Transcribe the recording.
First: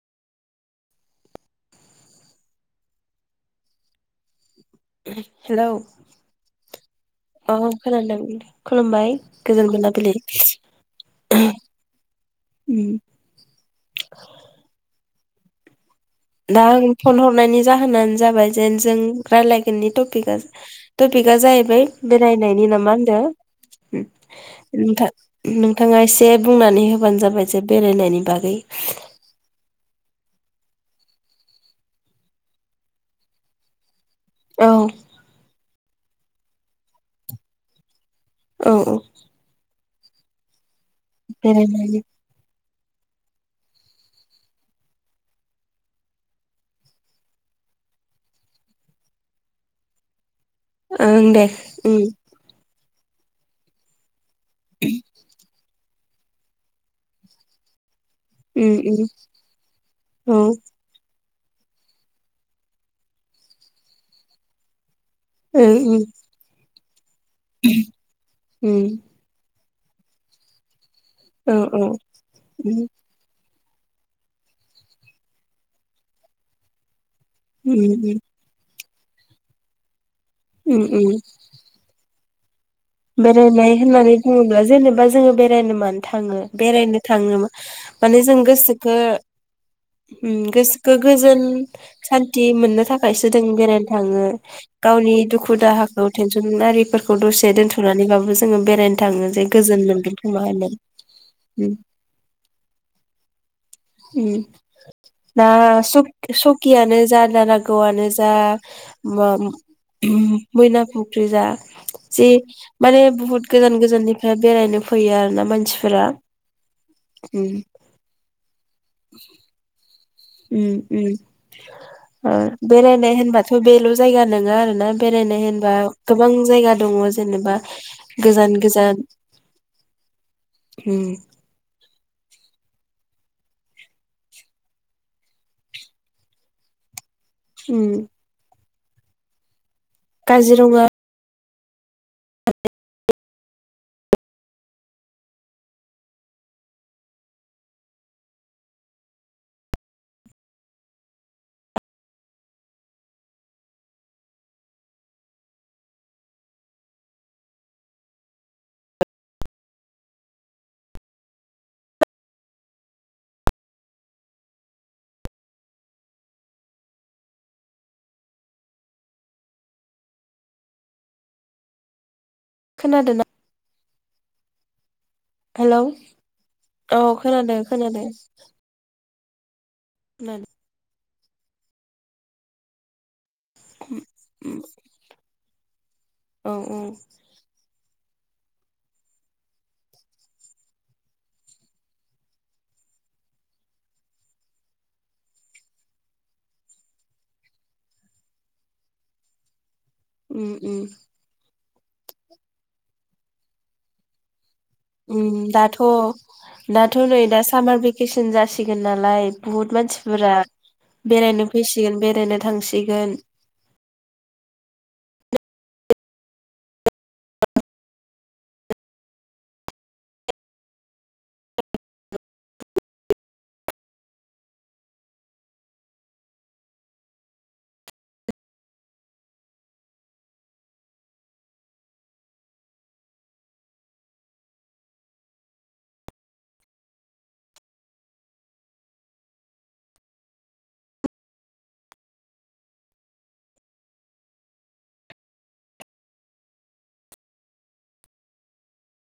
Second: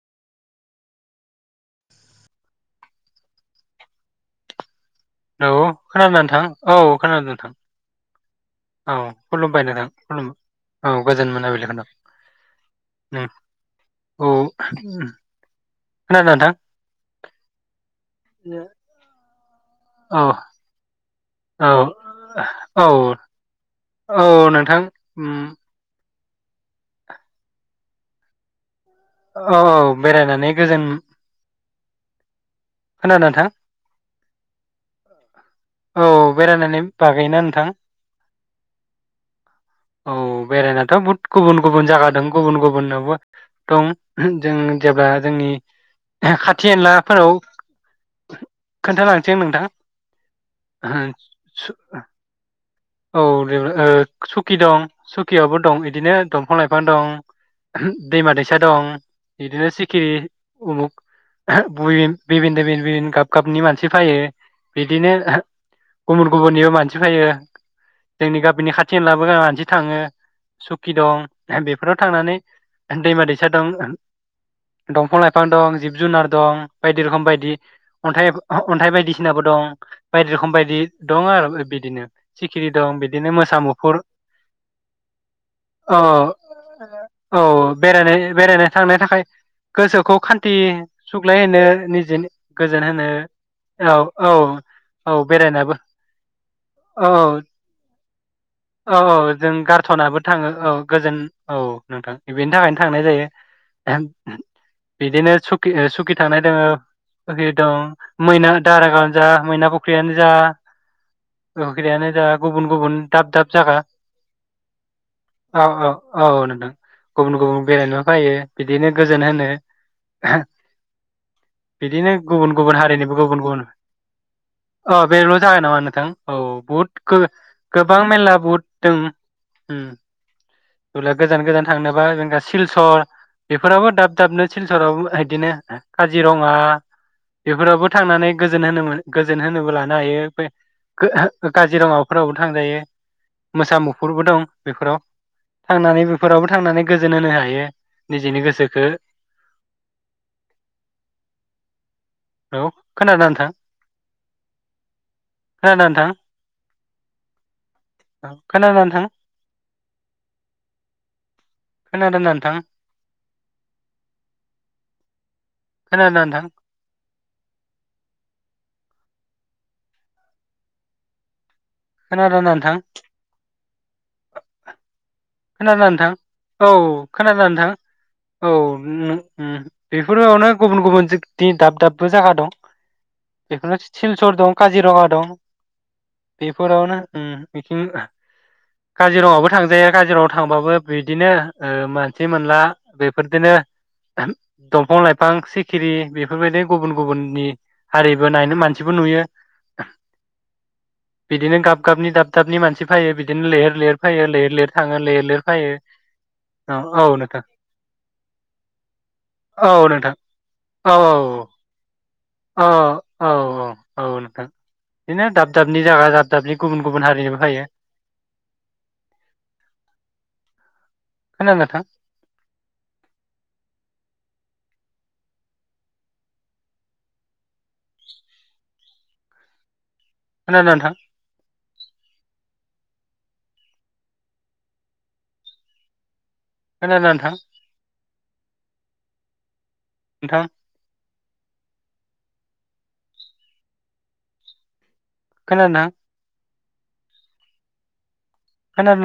औ हेलौ खोनादोंना नोंथां औ खोनादों नोंथां औ । खोनादों औ खुलुमबाय खुलुमबाय गोजोन नोंथां मोनाबिलि खुलुम औ गोजोन मोनाबिलि होनदों नों ओम औ खोनादों नोंथां दा आं फन हरनायनि जाहोनानो जाबाय जेन जों रायलाय गोननि औ टपिका टपिका औ जाहैबाय बेरायनायनि औ नामा होनदों औ नोंथां नोंथा उम नोंथाङा एस दे बुंनानै होबानो जाबाय जे बेरायनायनि बागै औ औ बेरायनानै गोजोन खोनादों नोंथां? औ। औ बेरायनानै बागैना नोंथां। औ औ। औ बेरायना थ बुद गुबुन गुबुन बेरायनायनि जाया दों गुबुन गुबुन बहुद दं जों जेब्ला जोंनि खाथि एनलाफोराव खोन्थालांसै आं नोंथां। ओं दे ओं। औ देबोर ओ सुखि दं सुखियावबो दं दिनो दंफां -लाइफां दं। दैमा -दैसा उम दं उम बिदिनो सिखिरि औ ओं उमुख बुयिन बिबिन दे बिनबि गाब गाबनि मानसि फायो बि दिनो उम गुबुन गुबुननिबो [unintelligible] [unintelligible] फैयो। जोंनि गामिनि उम थाङो [unintelligible] [unintelligible] औ दं। औ बेफोराव थांनानै उम दैमा [unintelligible] [unintelligible] दैसा दं, दंफां -लाइफां दं, जिब -जुनार दं [unintelligible] [unintelligible] रोखोम बायदि उम अन्थाइ अन्थाइ बायदिसिनाबो दं। बायदि रोखोम बायदि उम उम दं आरो बिदिनो। सिखिरि दं बिदिनो मोसा बेरायनाय मुफुर होननानै बुङोब्ला जेनेबा जोङो बेरायनो औ मानो थाङो? बेरायनो थाङो औ माने बेरायनाय जों बेरायनो गोसोखो थांनो थाखाय गोसोखौ उम खान्थि गोसोखो सुग्लाय गोजोन होनो निजेनि सान्थि मोननो गोजोन होनो थाखायसो जों बेरायनो औ थाङो। औ औ गावनि दुखु बेरायनाबो दाहाखौ टेनसन आरिफोर औ [unintelligible] दसे [unintelligible] औ थाङो औ जे जों गोजोन मोनगोन गारथ'नाबो खोमा थाङो औ होननानै गोजोन औ उम नोंथां बेनि थाखायनो थांनाय जायो। उम बिदिनो दा सुखि -सुखि थांनाय दङ सक-सकियानो जा सुखि दं दारागावआनो जा मैना दारागावनो जा मा मैना फुख्रियानो जा मैना फुख्रि जा फुख्रियानो जे जा गुबुन गुबुन गुबुन माने दाब बुहुत दाब जागा गोजान गोजाननिफ्राय बेरायनो फैयो आरोना औ औ मानसिफोरा औ नोंथां गुबुन उम गुबुन बेरायनो फैयो बिदिनो गोजोन होनो उम बिदिनो उम। ओ गुबुन गुबुन हारिनिबो बेरायनाय गुबुन होनबाथ' गुबुन बेल' जायगा नङा आरोना अ बेल' बेरायनाय जागोन होनबा नामा नोंथां गोबां औ जायगा बहुद दङ गो जेनेबा -गोबां मेलला गोजान बुहुथ गोजान दं। उम उम जेब्ला गोजान गोजान थांनोबा जेनबा सिलसर बेफोराबो दाब दाबनो सिलसरावबो बिदिनो काजिरङा उम बेफोरावबो थांनानै [unintelligible] जोन होनो गोजोन होनोब्ला काजिरङा [unintelligible] को- हो- काजिरङाव फोरावबो थांजायो। मोसा मुफुरबो दं बेफोराव। थांनानै बेफोरावबो थांनानै गोजोन होनो हायो, निजेनि गोसोखो। [inaudible] औ खोनादों नोंथां? खोनादों नोंथां? [inaudible] औ खोनादोंना नोंथां? [inaudible] खोनादोंना नोंथां? खोनादों ना नोंथां? [inaudible] खोनादों ना नोंथां? [inaudible] खोनादोंना खोनादों हेलौ ना नोंथां? [inaudible] औ खोनादोंना खोनादों नोंथां? खोनादों औ। उम। खोनादों बेफोरावनो गुबुन गुबुन जि दिन दाब दाबबो जागा दं। बेखौनो सिलसर दं काजिरङा दं [inaudible] औ बेफोरावनो उम बिथिं काजिरङायावबो थांजायो काजिरङाव थांबाबो बिदिनो ओ मानसि मोनला बेफोरदिनो दंफां लाइफां सिखिरि बेफोरबायदि गुबुन गुबुननि हारिबो मानसिबो नुयो। उम उम दाब गाबनि दाब दाबनि मानसि फायो बिदिनो लैहोर लैहोर फायो लैहोर लैहोर थाङो। लैहोर ओम लैहोर फैयो दाथ' औ दाथ' औ नै दा नोंथां सामार भेकेसन जासिगोन नालाय औ बुहुत नोंथां मानसिफोरा औ औ औ बेरायनो फैसिगोन बेरायनो औ थांसिगोन। औ औ नोंथां बिदिनो दाब दाबनि जायगा दाब दाबनि गुबुन गुबुन हारिनिबो फैयो। खोना नोथां? [inaudible] खोनादोना नोंथां? खोनादो ना नोंथां? नोंथां खोनदोना? खोनादोना